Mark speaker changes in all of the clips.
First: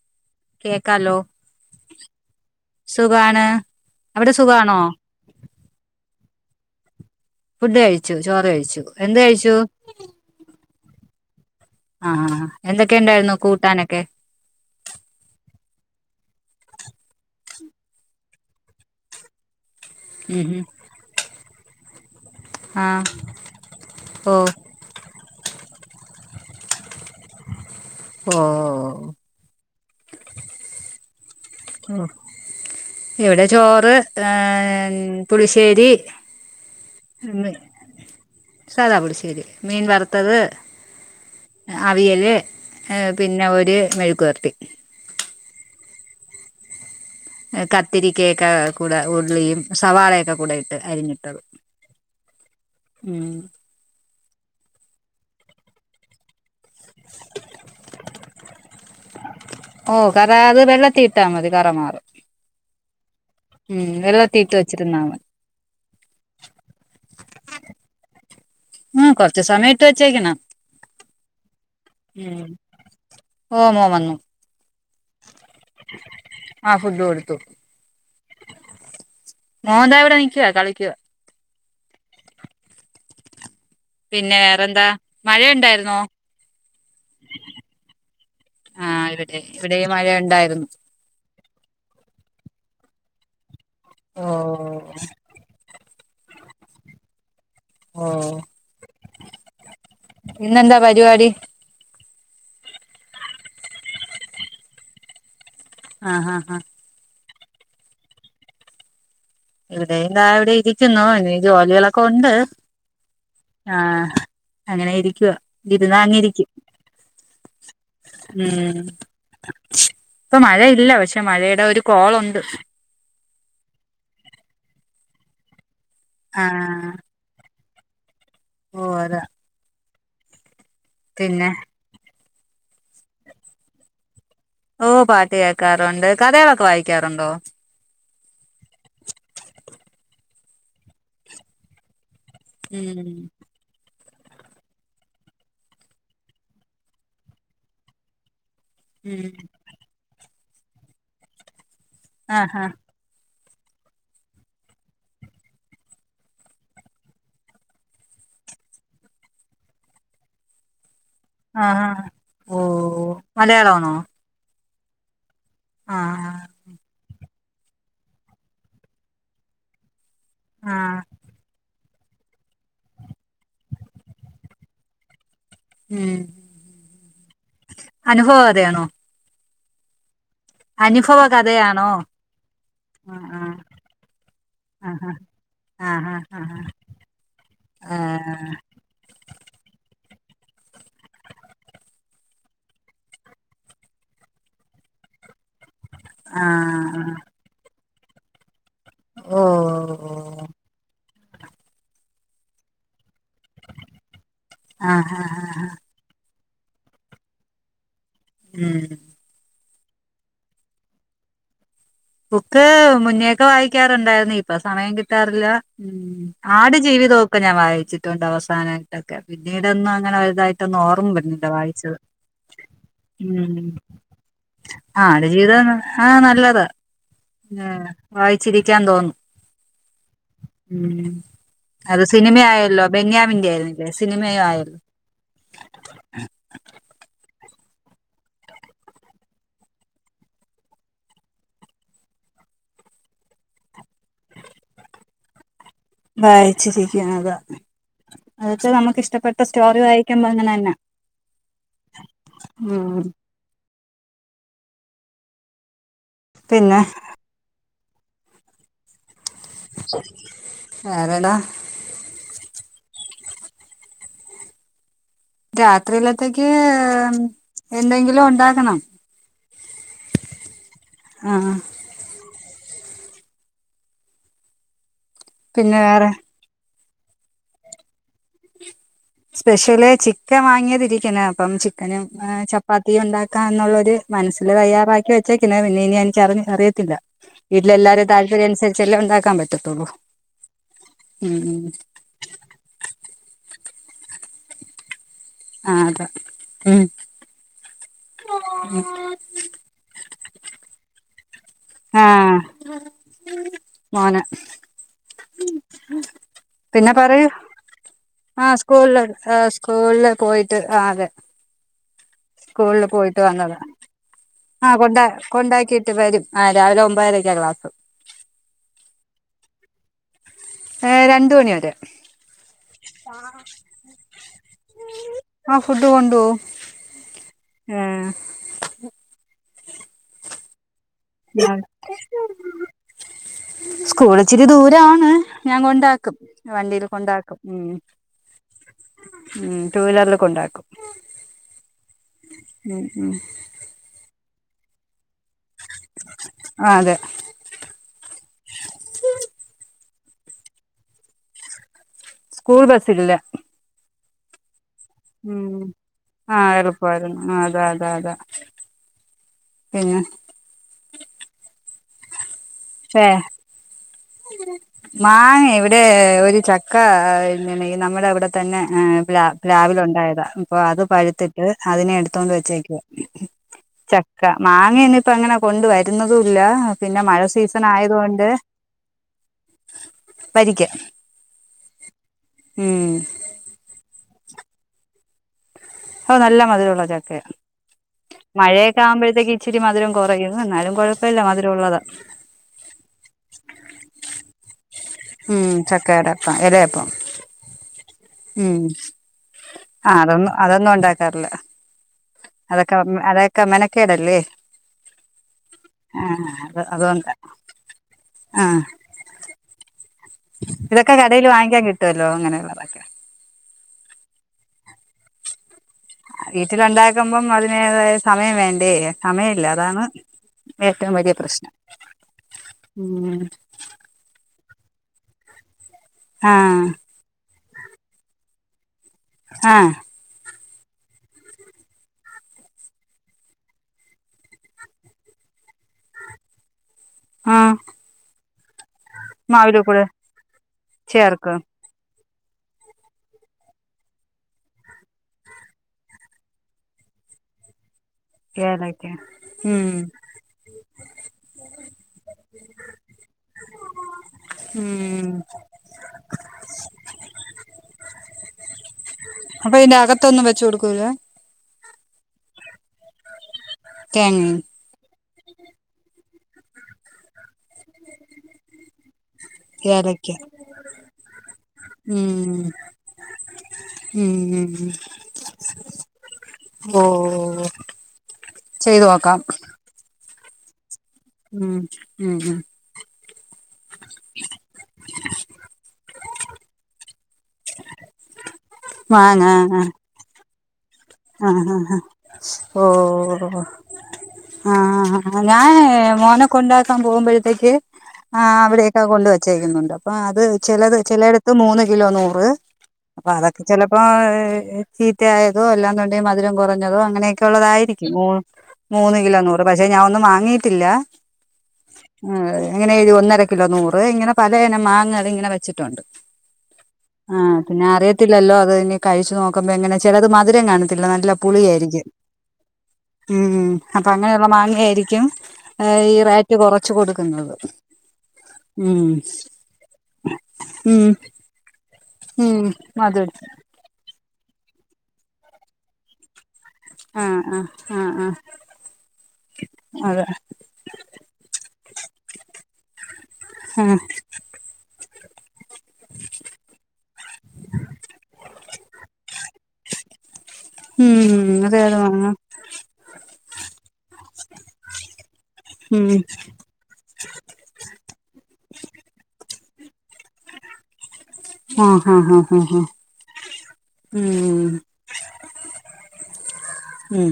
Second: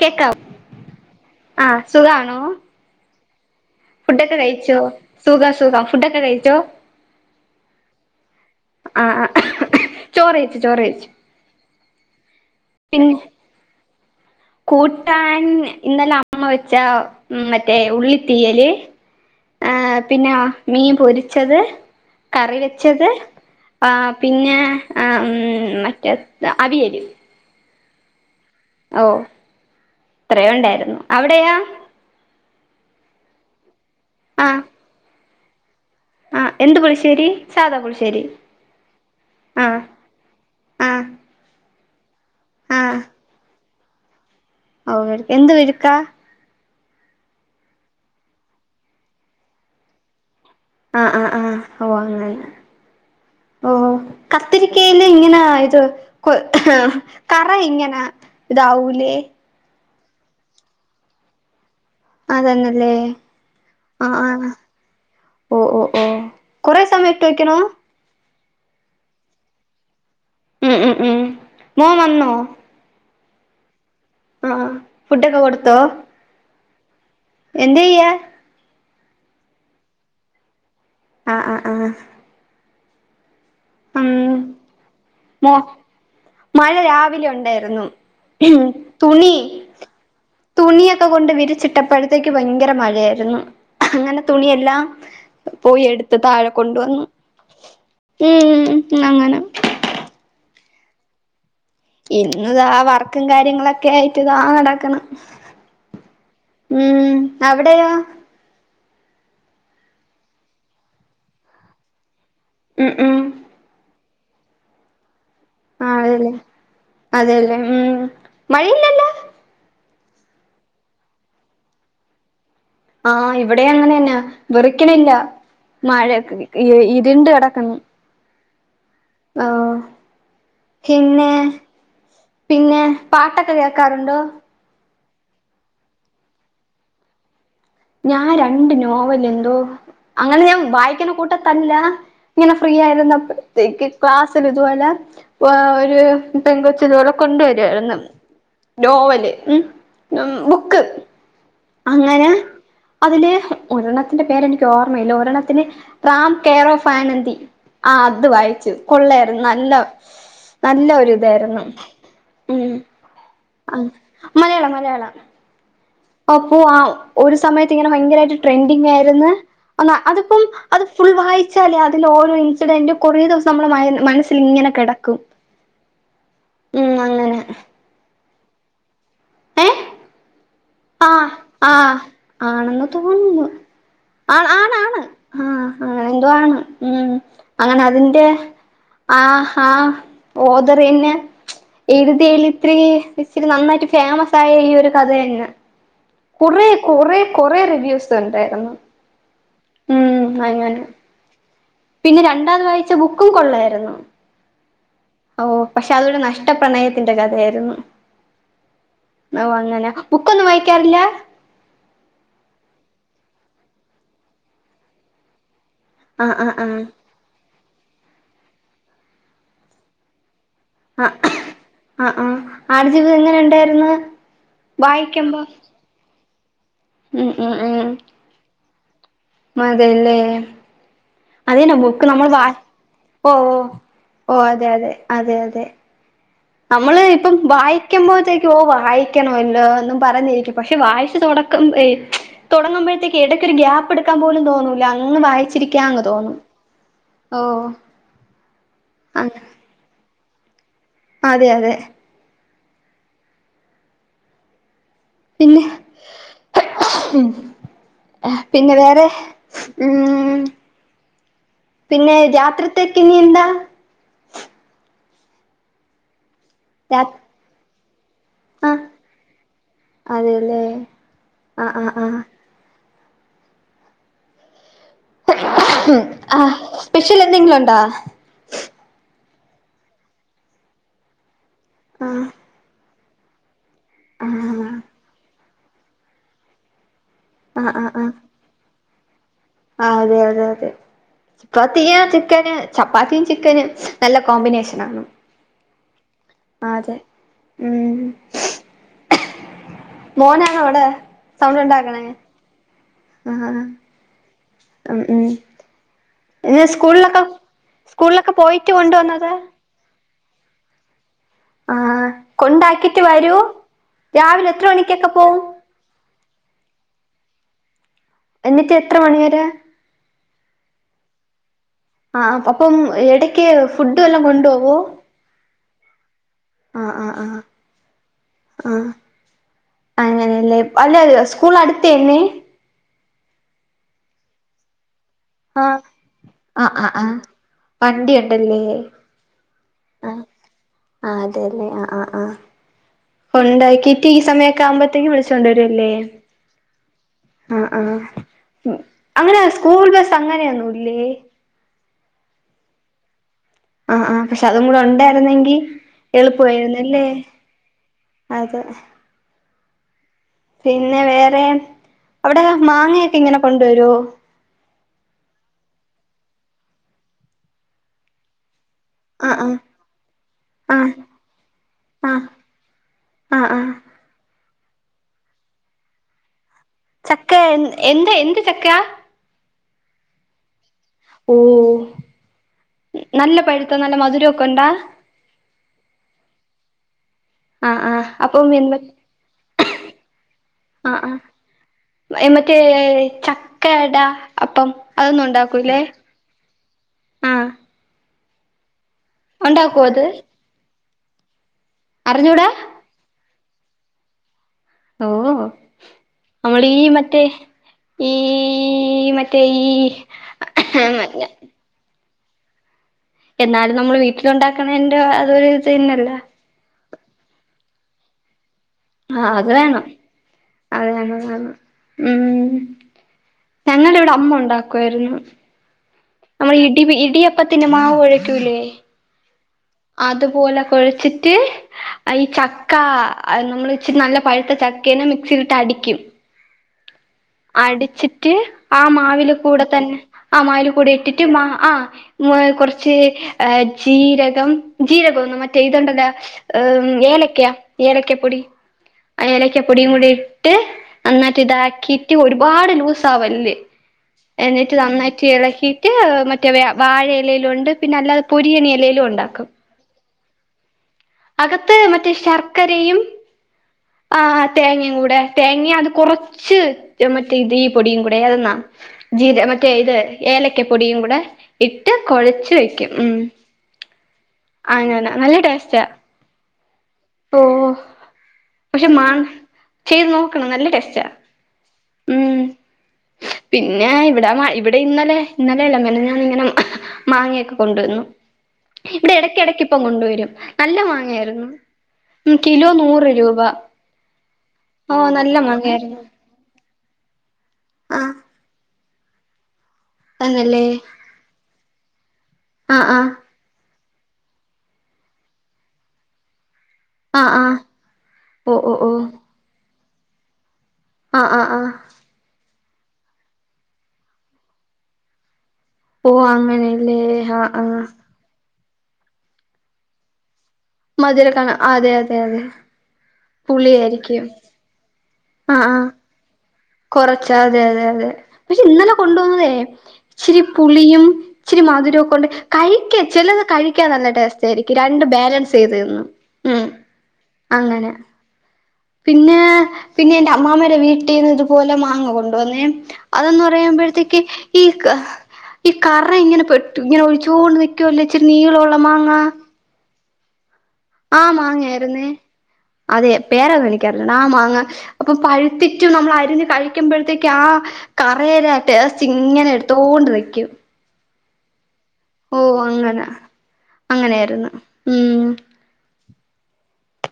Speaker 1: കേക്കാവോ
Speaker 2: കേക്കാലോ
Speaker 1: ആഹ് സുഖാണോ
Speaker 2: സുഖാണ് അവിടെ
Speaker 1: ഫുഡൊക്കെ കഴിച്ചോ
Speaker 2: സുഖാണോ
Speaker 1: സുഖം സുഖം ഫുഡൊക്കെ കഴിച്ചോ
Speaker 2: ഫുഡ് കഴിച്ചു ചോറ് കഴിച്ചു
Speaker 1: ആഹ്
Speaker 2: എന്ത്
Speaker 1: ആഹ്
Speaker 2: കഴിച്ചു
Speaker 1: ചോറ് കഴിച്ചു ചോറ് കഴിച്ചു
Speaker 2: ആ ആ എന്തൊക്കെ
Speaker 1: പിന്നെ
Speaker 2: ഉണ്ടായിരുന്നു കൂട്ടാനൊക്കെ
Speaker 1: കൂട്ടാൻ ഇന്നലെ അമ്മ വെച്ച മറ്റേ ഉള്ളി തീയല് ആ പിന്നെ
Speaker 2: ഉം ഉം
Speaker 1: മീൻ പൊരിച്ചത് കറി
Speaker 2: ആ
Speaker 1: വെച്ചത് ആ
Speaker 2: ഓ
Speaker 1: പിന്നെ മറ്റതെന്താ അവിയല്
Speaker 2: ഓഹോ
Speaker 1: ഓ ഇത്രയേം ഉണ്ടായിരുന്നു അവിടെയാ
Speaker 2: ഓ ഇവിടെ ചോറ്
Speaker 1: ആഹ്
Speaker 2: ഉം പുളിശ്ശേരി
Speaker 1: ആഹ് എന്ത് പുളിശ്ശേരി
Speaker 2: മീ
Speaker 1: സാധാ പുളിശ്ശേരി
Speaker 2: സദാപുളിശേരി
Speaker 1: ആഹ്
Speaker 2: മീൻ വറത്തത്
Speaker 1: ആഹ്
Speaker 2: അവിയല് പിന്നെ ഒരു മെഴുക്കുപെരട്ടി
Speaker 1: ഓ വിഴുകു എന്ത് വിഴുക്കാ
Speaker 2: കത്തിരിക്കൊക്കെ കൂടെ ഉള്ളിയും സവാളയൊക്കെ കൂടെ ഇട്ടത്
Speaker 1: ആഹ് ആഹ്
Speaker 2: അരിഞ്ഞിട്ടത്
Speaker 1: ആഹ് ഓ അങ്ങനെ
Speaker 2: ഉം
Speaker 1: ഓ കത്തിരിക്കയീല് ഇങ്ങനാ ഇത് കറ ഇങ്ങനെ ഇതാവൂലെ
Speaker 2: ഓഹ് കറ ആയത് വെള്ളത്തി ഇട്ടാ മതി കറമാറും
Speaker 1: അതന്നല്ലേ
Speaker 2: ഉം
Speaker 1: ആഹ് ആഹ്
Speaker 2: വെള്ളതീട്ട് വെച്ചിരുന്നാമതി
Speaker 1: ഓ ഓ ഓ കൊറേ സമയം ഇട്ടു വയ്ക്കണോ
Speaker 2: ഉം കൊർച്ച് സമയട്ട് വച്ചേക്കണം
Speaker 1: ഉം ഉം ഉം മോൻ വന്നോ
Speaker 2: ഓ മോൻ വന്നു
Speaker 1: ആഹ് ഫുഡ്ഡൊക്കെ കൊടുത്തോ
Speaker 2: ആഹ് ഫുഡ്ഡ് കൊടുത്തു
Speaker 1: എന്തെയ്യാ
Speaker 2: മോൻ ദാ ഇവിടെ നിക്കുവാ കളിക്കുവാ
Speaker 1: ആ ആ ആഹ് ഉം
Speaker 2: പിന്നെ വേറെന്താ
Speaker 1: മോ
Speaker 2: മഴയുണ്ടായിരുന്നോ
Speaker 1: മഴ രാവിലെ ഉണ്ടായിരുന്നു ഉം
Speaker 2: ആ
Speaker 1: തുണി
Speaker 2: ഇവിടെ ഇവിടെയും മഴ ഉണ്ടായിരുന്നു
Speaker 1: തുണിയൊക്- ക്കെ കൊണ്ട് വിരിച്ചിട്ടപ്പോഴത്തേക്ക് ഭയങ്കര മഴയായിരുന്നു അങ്ങനെ
Speaker 2: ഓ
Speaker 1: തുണിയെല്ലാം പോയി എട്ത്ത് താഴെ കൊണ്ടുവന്നു..
Speaker 2: ഓ
Speaker 1: ഉം ഹും. അങ്ങന..
Speaker 2: ഇന്നെന്താ പരിവാടി..
Speaker 1: ഇന്ന്താ. വർക്കും കാര്യങ്ങളൊക്കായിട്ട്. താ നടക്ണ്..
Speaker 2: ആ ഹാ ഹാ.
Speaker 1: ഉം. അവിടെയോ..
Speaker 2: ഇവിടെയും താ ഇവിടെ ഇരിക്കുന്നു. ഇനിയു ജോലികളൊക്കൊ ഉണ്ട്..
Speaker 1: ഉം ഉം
Speaker 2: ആഹ്. അങ്ങനെ ഇരിക്കുവ.. ഇരുന്ന
Speaker 1: ആണല്ലേ
Speaker 2: അങ്ങിരിക്കും.
Speaker 1: അതെല്ലേ ഉം
Speaker 2: ഉം.
Speaker 1: മഴയില്ലല്ലോ
Speaker 2: പ്പ മഴയില്ല. പക്ഷേ മഴയുടെ ഒരു കോളുണ്ട്..
Speaker 1: ആ. ഇവിടെ അങ്ങനെന്നാ. വെറിക്ക്ണില്ല.. മഴക്.
Speaker 2: ആ
Speaker 1: ഇ. ഇരിണ്ട് കെടക്ക്ന്ന്.
Speaker 2: കോര
Speaker 1: ആഹ്. പിന്നെ.. പിന്നെ പാട്ടൊക്ക കേക്കാറുണ്ടോ.
Speaker 2: ഓ പാട്ട് കേക്കാറുണ്ട്. കഥളൊക്കെ വായിക്കാറുണ്ടോ..
Speaker 1: ഞാ രണ്ട് നോവലെന്തോ, അങ്ങനെ ഞാൻ വായിക്കണ കൂട്ടത്തല്ല.. ഇങ്ങനെ ഫ്രീ
Speaker 2: ഉം
Speaker 1: ആയിരുന്നപ്പഴ്ത്തേക്. ക്ലാസ്സിലിത് പോലെ.. വാ ഒരുപെൺകൊച്ച്ത്പോലെ. കൊണ്ട് വരുവായിര്ന്നു.. നോവല്. ഉം. ഉം ബുക്ക്. അങ്ങനെ
Speaker 2: ആ, ഹാ..
Speaker 1: അതില് ഒരെണ്ണത്തിന്റെ പേരെനിക്ക് ഓർമ്മയില്ല. ഒരെണത്തിന്. റാം കെയറോഫ് ആനന്ദി. ആത് വായിച്ചു. കൊള്ളേര്ന്നു. നല്ലത.. നല്ലോര് ഇതായിരുന്നു.
Speaker 2: ആഹാ ഓ
Speaker 1: ഉം ഉം.
Speaker 2: മലയാളമാണോ
Speaker 1: മലയാളം മലയാളം..
Speaker 2: ആഹ്
Speaker 1: അപ്പൊ ആഹ് ഒരു സമയത്തിങ്ങനെ ഭയങ്കരായിട്ട് ട്രെൻഡിങയെര്ന്ന്, ആഹ് അത്.. പ്പം
Speaker 2: ആ
Speaker 1: അത് ഫുൾ വായിച്ചാല് അതിലോരോ ഇൻസിഡന്റും.. കൊറേ ദിവസംനമ്മളെ മയ് മനസ്സില്ങ്ങനെ കെടക്കും..
Speaker 2: ഉം. അനുഭവ കഥയാണോ..
Speaker 1: ഏ
Speaker 2: അനുഭവ
Speaker 1: ആഹ്
Speaker 2: കഥയാണോ
Speaker 1: ആഹ് ആണെന്ന്
Speaker 2: ആ ആ
Speaker 1: തോന്നു ആണ് ആണ് ആണ്
Speaker 2: ആഹാ
Speaker 1: ആഹ്
Speaker 2: ആഹാ
Speaker 1: ആരാ
Speaker 2: ആഹാ
Speaker 1: മ്മ്
Speaker 2: ആ
Speaker 1: അങ്ങനത്തിന്റെ ആഹ് ആഹ് ഓതറിന്നെ എഴുതിയൽ ഇത്തിരി ഇച്ചിരി നന്നായിട്ട് ഫേമസായ ഈ ഒരു കഥയന്നെ.
Speaker 2: ആ
Speaker 1: കുറേ, കൊറേ കൊറേ റിവ്യൂസ് ണ്ടേരുന്നു.
Speaker 2: ഓഹ് ഓഹ് ഓഹ്
Speaker 1: മ്ഹ് അങ്ങനെ. പിന്നെ രണ്ടാംത് വായിച്ച ബുക്കും. കൊള്ളായിരുന്നു..
Speaker 2: ആഹ് ആഹ്
Speaker 1: ഓഹ് പഷേ അതൊരു നഷ്ടപ്രണയത്തിന്റെ കഥയേര്ന്നു.
Speaker 2: മ്മ്ഹ്.
Speaker 1: നൗ അങ്ങന ബുക്കൊന്നും വായിക്കാറില്ല
Speaker 2: ബുക്ക് മുന്നേക് വായിക്കാറുണ്ടായിര്ന്നുഇപ്പൊ സമയം കിട്ടാറില്ല
Speaker 1: ആഹ് ആഹ് ആഹ്
Speaker 2: ആട് ജീവിതോക്കെ ഞാൻ വായിച്ചിട്ടുണ്ട് അവസാനട്ടൊക്കെ പിന്നീടൊന്നു അങ്ങനെ വെൽതായി ട്ടൊന്നും ഓർമും
Speaker 1: ആഹ്
Speaker 2: വരുന്നില്ല വായിച്ചത്
Speaker 1: ആഹ് ആഹ്
Speaker 2: മ്മ്ഹ്
Speaker 1: വായിക്യും
Speaker 2: ജീത ആ നല്ലതാ
Speaker 1: ഉം
Speaker 2: വായിച്ചിരിക്കാൻ തോന്നും.
Speaker 1: മതേല്ലേ
Speaker 2: ഉം
Speaker 1: അതെ
Speaker 2: അത്
Speaker 1: നമ്മുക്ക് നമ്മൾ. വാ.
Speaker 2: സിനിമയായല്ലോ
Speaker 1: ഓ ഓ
Speaker 2: ബെന്യാമിന്റെ ആയിരുന്നില്ലേ
Speaker 1: ഓ
Speaker 2: സിനിമയും
Speaker 1: അതെ,
Speaker 2: ആയല്ലോ
Speaker 1: അതെ, അതെ, അതെ.. നമ്മള് ഇപ്പം വായിക്കുമ്പോഴത്തേക്കും. ഓ വായിക്കണല്ലോ. എന്നും പറഞ്ഞിരിക്കും പഷേ വായിച്തോ തും ഏഹ് തുടങ്ങുമ്പോഴത്തേക്ക് ഇടക്കൊരു ഗ്യപ്പ്‌ എടുക്കാൻ പോലും തോന്നൂല്ല അങ്ങ് വായിച്ചിരി
Speaker 2: വായിച്ചിരിക്കണം അതാ എന്ന് വച്ചാ നമുക്ക്
Speaker 1: അ
Speaker 2: ഇഷ്ടപ്പെട്ട സ്റ്റോറി വായിക്കുമ്പോ അങ്ങനെന്നാ
Speaker 1: അതെ അതെ
Speaker 2: ഉം
Speaker 1: പിന്നെ
Speaker 2: പിന്നെ
Speaker 1: പിന്നെ വേറെ ഉം
Speaker 2: വേറെടാ
Speaker 1: പിന്നെ രാത്രിത്തെക്കിന്നിനി എന്താ
Speaker 2: രാത്രിയിലത്തേക്ക് എന്തെങ്കിലും ഉ
Speaker 1: ആഹ് അതല്ലേ ആഹ് ആഹ് ആഹ്
Speaker 2: പിന്നെ വേറെ
Speaker 1: ആഹ് സ്പെഷ്യലെന്തെങ്കിലും ഉണ്ടോ
Speaker 2: സ്പെഷ്യല് ചിക്കൻ വാങ്ങിയതിരിക്ക്ണെ അപ്പം ചിക്കനും
Speaker 1: ആ
Speaker 2: ചപ്പാത്തിയും ഉണ്ടാക്കാന്നുള്ള ട്
Speaker 1: ആ
Speaker 2: മനസ്ല് തയ്യാറാക്കി വെച്ചേക്കന്ന് പിന്നെ ഇനി എനിക്ക് അറിയത്തില്ല
Speaker 1: ആ
Speaker 2: വീട്ടില് എല്ലാരും താ അതിനനുസരിച്ചല്ലേ ഉണ്ടാക്കാൻ പറ്റു
Speaker 1: ആഹ് അതെ അതെ അതെ
Speaker 2: ഉം
Speaker 1: [unintelligible] ചിക്കന് ചപ്പാത്തിം ചിക്കന് നല്ല കോമ്പിനേഷനാണ്
Speaker 2: ആ അതെ ഉം
Speaker 1: അതെ ഉം മോനാണ് അവിടെ സൗണ്ട്ണ്ടാ
Speaker 2: ആഹ്
Speaker 1: ആഹ്
Speaker 2: മോന്
Speaker 1: ഉം ഉം
Speaker 2: പിന്നെ
Speaker 1: സ്കൂളിലൊക്കെ
Speaker 2: പറയൂ
Speaker 1: സ്കൂളിലൊക്കെ
Speaker 2: ആ
Speaker 1: പോയിട്ട്
Speaker 2: സ്കൂളില്
Speaker 1: കൊണ്ടുവന്നതാ
Speaker 2: സ്കൂളില് പോയിട്ട് ആ അതെ
Speaker 1: ആ
Speaker 2: സ്കൂളിൽ
Speaker 1: കൊണ്ടാക്കിട്ട്
Speaker 2: പോയിട്ട്
Speaker 1: വരൂ
Speaker 2: വന്നത്
Speaker 1: രാവിലെ എത്ര
Speaker 2: ആഹ് കൊണ്ട
Speaker 1: മണിക്കൊക്കെ പോവും
Speaker 2: കൊണ്ടാക്കിട്ട് വരും ആ രാവിലെ ഒമ്പതരക്ക ക്ലാസ്
Speaker 1: എന്നിട്ട് എത്ര മണിവരെ
Speaker 2: ഏ രണ്ട് മണി വരെ
Speaker 1: ആ അപ്പം ഇടക്ക് ഫുഡ് എല്ലാം കൊണ്ടുപോവോ
Speaker 2: ആഹ് ഫുഡ് കൊണ്ടുപോവും
Speaker 1: ആഹ് ആഹ് ആഹ് ആഹ് അങ്ങനെയല്ലേ അല്ലല്ല
Speaker 2: സ്കൂളച്ചിരി ദൂരാണ് ഞാൻ
Speaker 1: ആ
Speaker 2: കൊണ്ടാക്കും
Speaker 1: ആ
Speaker 2: വണ്ടിയിൽ
Speaker 1: ആ ആ
Speaker 2: കൊണ്ടാക്കും ഉം
Speaker 1: വണ്ടി ഉണ്ടല്ലേ
Speaker 2: ഉം ടു വീലറിൽ
Speaker 1: ആഹ്
Speaker 2: കൊണ്ടാക്കും
Speaker 1: ആഹ് അതെല്ലേ ആഹ് ആഹ് ആഹ്
Speaker 2: ഉം ഉം
Speaker 1: ഉണ്ടാക്കിട്ട് ഈ സമയൊക്കെ ആവുമ്പോത്തേക്കും വിളിച്ചോണ്ടരുല്ലേ
Speaker 2: ആ അതെ
Speaker 1: ആഹ് ആഹ് അങ്ങനെ സ്കൂൾ ബസ് അങ്ങനെയൊന്നുല്ലേ
Speaker 2: സ്കൂൾ ബസ്സില്ല
Speaker 1: ആഹ് ആഹ് പക്ഷെ അതും കൂടെ ഉണ്ടേ
Speaker 2: ഉം ആഹ് എളുപ്പാരുന്നു ആഹ് അതാ അതാ അതാ
Speaker 1: അതെ
Speaker 2: പിന്നെ
Speaker 1: പിന്നെ വേറെ അവിടെ
Speaker 2: ഏ
Speaker 1: മാങ്ങയൊക്കെ ഇങ്ങനെ കൊണ്ടുവരോ
Speaker 2: മാങ്ങ ഇവിടെ ഒരു ചക്ക ഇങ്ങനെ നമ്മുടെ ഇവിടെ തന്നെ ആഹ് പ്ല പ്ലാവിൽ ഉണ്ടായതാ അപ്പൊ
Speaker 1: ആഹ്
Speaker 2: അത്
Speaker 1: ആഹ്
Speaker 2: പഴുത്തിട്ട് അതിനെ
Speaker 1: ആഹ്
Speaker 2: എടുത്തൊണ്ട് വെച്ചേക്കുവ
Speaker 1: ആഹ് ആഹ്
Speaker 2: ചക്ക മാങ്ങന്നെ ഇപ്പ അങ്ങനെ കൊണ്ട് വരുന്നതുല്ല പിന്നെ മഴ
Speaker 1: ചക്ക
Speaker 2: സീസൺ
Speaker 1: എന്ത്
Speaker 2: ആയതുകൊണ്ട്
Speaker 1: എന്ത് ചക്ക
Speaker 2: പരിക്ക്
Speaker 1: ഓ നല്ല പഴുത്ത നല്ല മധുരമൊക്കെ ഉണ്ടാ
Speaker 2: ഓ നല്ല മധുരമുള്ള ചക്കയ
Speaker 1: ആഹ് ആഹ് അപ്പൊ
Speaker 2: മഴയൊക്കെ ആവുമ്പോഴത്തേക്ക് ഇച്ചിരി മധുരം കുറയും എന്നാലും കുഴപ്പല്ല മധുരംഉള്ളതാ
Speaker 1: എന്നിട്ട് ചക്കയട അപ്പം അതൊന്നും ഉണ്ടാക്കൂല്ലേ
Speaker 2: എപ്പങ്കിലും എപ്പോ
Speaker 1: ആഹ്
Speaker 2: ഉം
Speaker 1: ഉണ്ടാക്കോ അത്
Speaker 2: അതൊന്നും അതൊന്നും ഉണ്ടാക്കാറില്ല
Speaker 1: അറിഞ്ഞൂടാ
Speaker 2: അതെക്ക മെനക്കേടല്ലേ
Speaker 1: ഓഹ്
Speaker 2: ആ അത്
Speaker 1: നമ്മളീ
Speaker 2: അതുകൊണ്ടാ
Speaker 1: മറ്റേ ഈ
Speaker 2: ആ
Speaker 1: ഈഹ് മറ്റേ ഈ
Speaker 2: ഇതൊക്കെ കടയില വാങ്ങിക്കാൻ കിട്ടുവല്ലോ അങ്ങനെയുള്ളതൊക്കെ
Speaker 1: എന്നാലും നമ്മള് വീട്ടില്ണ്ടാക്കുന്നതിന്റെ അതൊരു ഇത് ന്നെല്ലെ
Speaker 2: വീട്ടിലുണ്ടാക്കുമ്പം അതിന്റെതായ സമയം വേണ്ടേ
Speaker 1: ആ
Speaker 2: സമയമില്ല
Speaker 1: അത്
Speaker 2: അതാണ്
Speaker 1: വേണം അത്
Speaker 2: ഏറ്റവും വലിയ
Speaker 1: വേണം
Speaker 2: പ്രശ്നം
Speaker 1: മ്
Speaker 2: ഉം
Speaker 1: ഞങ്ങടെവിടെ അമ്മ ഉണ്ടാക്കുവായിരുന്നു
Speaker 2: ആ
Speaker 1: നമ്മൾ ഇടി ഇടിയ പ്പത്തിന് മാവ് കൊഴക്കൂലേ
Speaker 2: ആഹ്
Speaker 1: അതുപോലെ കൊഴച്ചിട്ട് അയ് ചക്ക നമ്മള് ഇച്ചിര് നല്ലെ പഴുത്ത ചക്കേനെ മിക്സിയിലിട്ട് അടിക്കും
Speaker 2: ആഹ്
Speaker 1: അടിച്ചിട്ട് ആ മാവില് കൂടെ തന്നെ ആ മാവിൽ കൂടെ ഇട്ടിട്ട്
Speaker 2: ചേർക്കും
Speaker 1: ആഹ് മ് കൊറ്ച്ച് അ ജീരകം, ജീരകം ഒന്നും മറ്റേ ഇത്ണ്ടല്ല ഹ് മ്ഏലക്ക ഏലക്യാ പൊടി
Speaker 2: ഏലക്ക
Speaker 1: ഏലെക്ക
Speaker 2: ഉം
Speaker 1: പൊടിയും കൂടിയും ഇട്ട് ഒന്നാകിതാക്കി ഒരുപാട് ലൂസ് ആവല്ലേ എന്നിറ്റ്
Speaker 2: ഉം
Speaker 1: നന്നായിട്ട് ഇളക്കിട്ട് മറ്റേ വാഴ ഇലയിലുണ്ട് പിന്നെ അല്ലാ പുരിയെണി എലയിലും ഉണ്ടാക്കും
Speaker 2: അപ്പൊ അയ്ന്റെ അകത്തൊന്നും വെച്ച് കൊടുക്കൂലാ
Speaker 1: അകത്ത് മറ്റേ ശർക്കരയും
Speaker 2: തേങ്ങയും
Speaker 1: തേങ്ങെയും കൂടെ തേങ്ങേം അത് കൊറച്ച് മറ്റേ ഇത് ഈ പൊടിയും കൂടെ ഏതെന്നാ ജീര മറ്റേ ഇത്
Speaker 2: ഏലക്ക
Speaker 1: ഏലക്ക പൊടിയും കൂടെ ഇട്ട്
Speaker 2: ഉം
Speaker 1: കൊഴച്ച് വെയ്ക്ക്യും ഉം
Speaker 2: ഉം
Speaker 1: അങ്ങനെ നല്ലെ ടേസ്റ്റാ
Speaker 2: സ്മോ
Speaker 1: ഓഹ് പക്ഷെ മാൻത ചെയ്ത് നോക്കണം നല്ലെ ടെസ്റ്റാ
Speaker 2: ഉം
Speaker 1: ഉം പിന്നെ ഇവടെ ഇവിടെ ഇന്നലെ ഇന്നലെല്ല മെനഞ്ഞാന്ന്ങ്ങനെ മാങ്ങെക്കേ കൊണ്ടുവന്നു, ഇവിടെ എടക്ക് എടക്ക് ഇപ്പം കൊണ്ടുവരും നല്ല
Speaker 2: ആഹ്
Speaker 1: മാങ്ങയായിരുന്നു
Speaker 2: ആഹ്
Speaker 1: ഉം കിലോ
Speaker 2: ഓഹ്
Speaker 1: നൂറ് രൂപ
Speaker 2: ഓഹ് ഹ്
Speaker 1: ഓ
Speaker 2: ആഹ്
Speaker 1: നല്ല
Speaker 2: ഞായ്
Speaker 1: മാങ്ങയായിരുന്നു
Speaker 2: മോനേ കൊണ്ടേക്കാൻ പോകുമ്പോഴത്തേക്ക
Speaker 1: ആഹ്
Speaker 2: അവിടെയക്കെ കൊണ്ട് വെച്ചേക്കുന്നുണ്ട് അപ്പ അത്
Speaker 1: തന്നല്ലേ
Speaker 2: ചെലത് ചെലേയിടത്ത് മൂന്ന് കിലോ നൂറ്
Speaker 1: ആഹ് ആഹ്
Speaker 2: അപ്പൊ അതെ ക്കെ ചെലപ്പോ ചീത്തയായതോ എല്ലാ ന്നുണ്ടെങ്കി മധുരം കൊറഞ്ഞതോ അങ്ങനെയൊക്കെ
Speaker 1: ആഹ് ആഹ്
Speaker 2: ഉള്ളതായിരിക്കും മൂ
Speaker 1: ഓ ഓ ഓ
Speaker 2: മൂന്ന് കിലോ നൂറ് പക്ഷെ ഞാനൊന്നും വാങ്ങിയിട്ടില്ല
Speaker 1: അ അ ആഹ്
Speaker 2: ആഹ് അങ്ങനെ എഴുതി ഒന്നെര കിലോ നൂറ് ഇങ്ങെനെ പലെ ഇനം മാങ്ങ ഇങ്ങനെ വെച്ചിട്ടുണ്ട്
Speaker 1: ഓ അങ്ങനെയല്ലേ
Speaker 2: ആ
Speaker 1: ആഹ്
Speaker 2: പിന്നെ
Speaker 1: ആഹ്
Speaker 2: അറിയത്തില്ലല്ലോ അത് ഇനി കഴിച്ചു നോക്കുമ്പോ എങ്ങനെ ചെലത് മധുരം കാണ് ത്തില്ല നല്ലെ
Speaker 1: മധുരക്കണ
Speaker 2: പുളിയായിരിക്കും
Speaker 1: അതെ അതെ അതെ
Speaker 2: ഉം അപ്പ
Speaker 1: പുളിയായിരിക്കും
Speaker 2: അങ്ങനെയുള്ള മാങ്ങെ ആയിരിക്കും
Speaker 1: ആഹ് ആഹ്
Speaker 2: ഈറെ
Speaker 1: കൊറച്ച അതെ അതെ തെ പക്ഷെ
Speaker 2: ഉം
Speaker 1: ഇന്നല്ലെ കൊണ്ട് വന്നതേ ഇച്ചിരി
Speaker 2: ഉം
Speaker 1: പുളിയും ഇച്ചിരി മധുരവും കൊണ്ട്
Speaker 2: ഉം അത്
Speaker 1: കഴിക്കാൻ ചെലത് കഴിക്കാൻ നല്ല ടേസ്റ്റ് ആയിരിക്കും രണ്ട് ബാലൻസ് ചെയ്തെന്നു
Speaker 2: ആഹ് ആ ആഹ് ആ
Speaker 1: പിന്നെ പിന്നെ എന്റെ- അമ്മാമടെ വീട്ടീന്ന് ഇതുപോലെ മാങ്ങ കൊണ്ട് വന്നേ അതന്ന്
Speaker 2: ആഹ്
Speaker 1: പറയുമ്പോഴത്തേക്ക് ഈക ഈ കറ ഇങ്ങനെ പെട്ടു ഇങ്ങനെ ഒഴിച്ചോണ്ട് നിക്കുവല്ലേ ഇച്ചിരി നീളള്ള മാങ്ങ
Speaker 2: ശ്
Speaker 1: ആ മാങ്ങയായിരുന്നേ അതെ പേരൊന്നെനിക്കറില്ലാ ആഹ് മാങ്ങ അപ്പൊ
Speaker 2: ഉം
Speaker 1: പഴുത്തിറ്റും നമ്മളരിഞ്ഞ്കഴി ക്കുമ്പഴ്ത്തേക്കാ ആഹ് കറരാടേസ്റ്റിങ്ങനെട്ത്തോണ്ടിരിയ്ക്കും
Speaker 2: ആഹ് ആഹ് ആഹ് ആഹ്
Speaker 1: അങ്ങനെ അങ്ങനെയായിരുന്നു
Speaker 2: ഉം
Speaker 1: ഉം
Speaker 2: ഉം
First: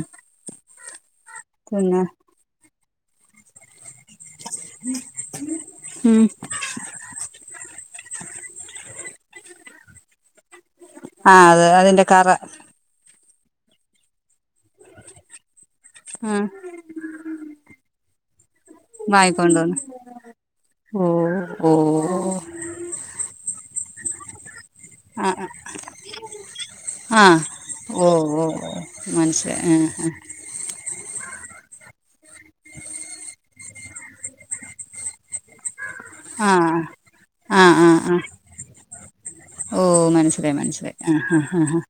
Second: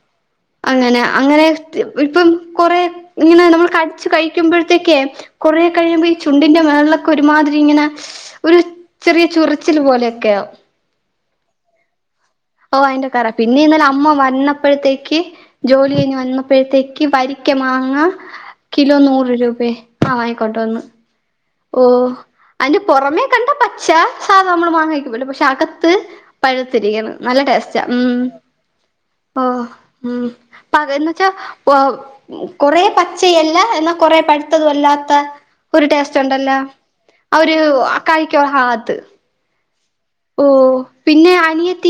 Speaker 1: അങ്ങനെ അങ്ങനെ
Speaker 2: പിന്നെ
Speaker 1: ഇപ്പം കൊറേ ഇങ്ങനെ നമ്മൾ ച്ച് കഴിക്കുമ്പോഴ്ത്തേക്കയ് കുറേ കഴിയുമ്പോ ഈ
Speaker 2: ഉം
Speaker 1: ചുണ്ടിന്റെ മേൾല് ക്കൊരുമാതിരിങ്ങന ഒരു ചെറിയ ചൊറിച്ചില് പോലെക്കെയാവും
Speaker 2: ആഹ് അതെ അതിന്റെ കറ
Speaker 1: ഓഹ് അയ്ന്റെ കറാ പിന്നെന്നലമ്മ വന്നപ്പഴ്ത്തേക്ക് ജോലി കഴിഞ്ഞ്
Speaker 2: ഉം
Speaker 1: വന്നപ്പെഴ്ത്തേക്ക് വരിക്ക മാങ്ങ കിലോ നൂറ്
Speaker 2: വാങ്ങിക്കൊണ്ട്
Speaker 1: രൂപയെ
Speaker 2: വന്ന്
Speaker 1: ആ വാങ്ങിക്കോണ്ട് വന്ന്
Speaker 2: ഓ ഓ
Speaker 1: ഓഹ് അയ്ന്റെ പൊറമേ കണ്ടാ പ ച്ച സാധ നമ്മള് മാങ്ങ കയ്‌ക്കുംമ്പോലെ
Speaker 2: ആ
Speaker 1: പക്ഷെ അകത്ത് പഴുത്തിരിക്കുന്നു നല്ല ടേസ്റ്റാ ഉം
Speaker 2: ഓ ഓ മനസ്സിലായ് ആഹ് ആഹ്
Speaker 1: പകന്നെച്ചാ കൊ കൊറേ പച്ചയല്ല എന്നാ കൊറെ പഴ്ത്തതു അല്ലാത്ത ച്ചണ്ടല്ലോ
Speaker 2: ആഹ്
Speaker 1: ആ ഒരു അക്ക ഇക്ക ഹാത്ത്
Speaker 2: ഓഹ് മനസ്സിലായ്‌ മനസ്സിലായ്‌ ആഹ് ആഹ് ആഹ്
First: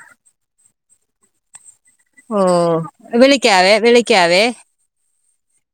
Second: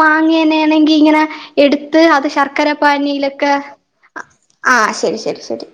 Speaker 1: മാങ്ങേനേണെങ്കിങ്ങനെ എട്ത്ത് അത്
Speaker 2: ഓ
Speaker 1: ശർക്കരപ്പാനിയിലൊക്കെ
Speaker 2: വിളിക്കാവേ വിളിക്കാവേ
Speaker 1: ആഹ് ശരി ശരി ശരി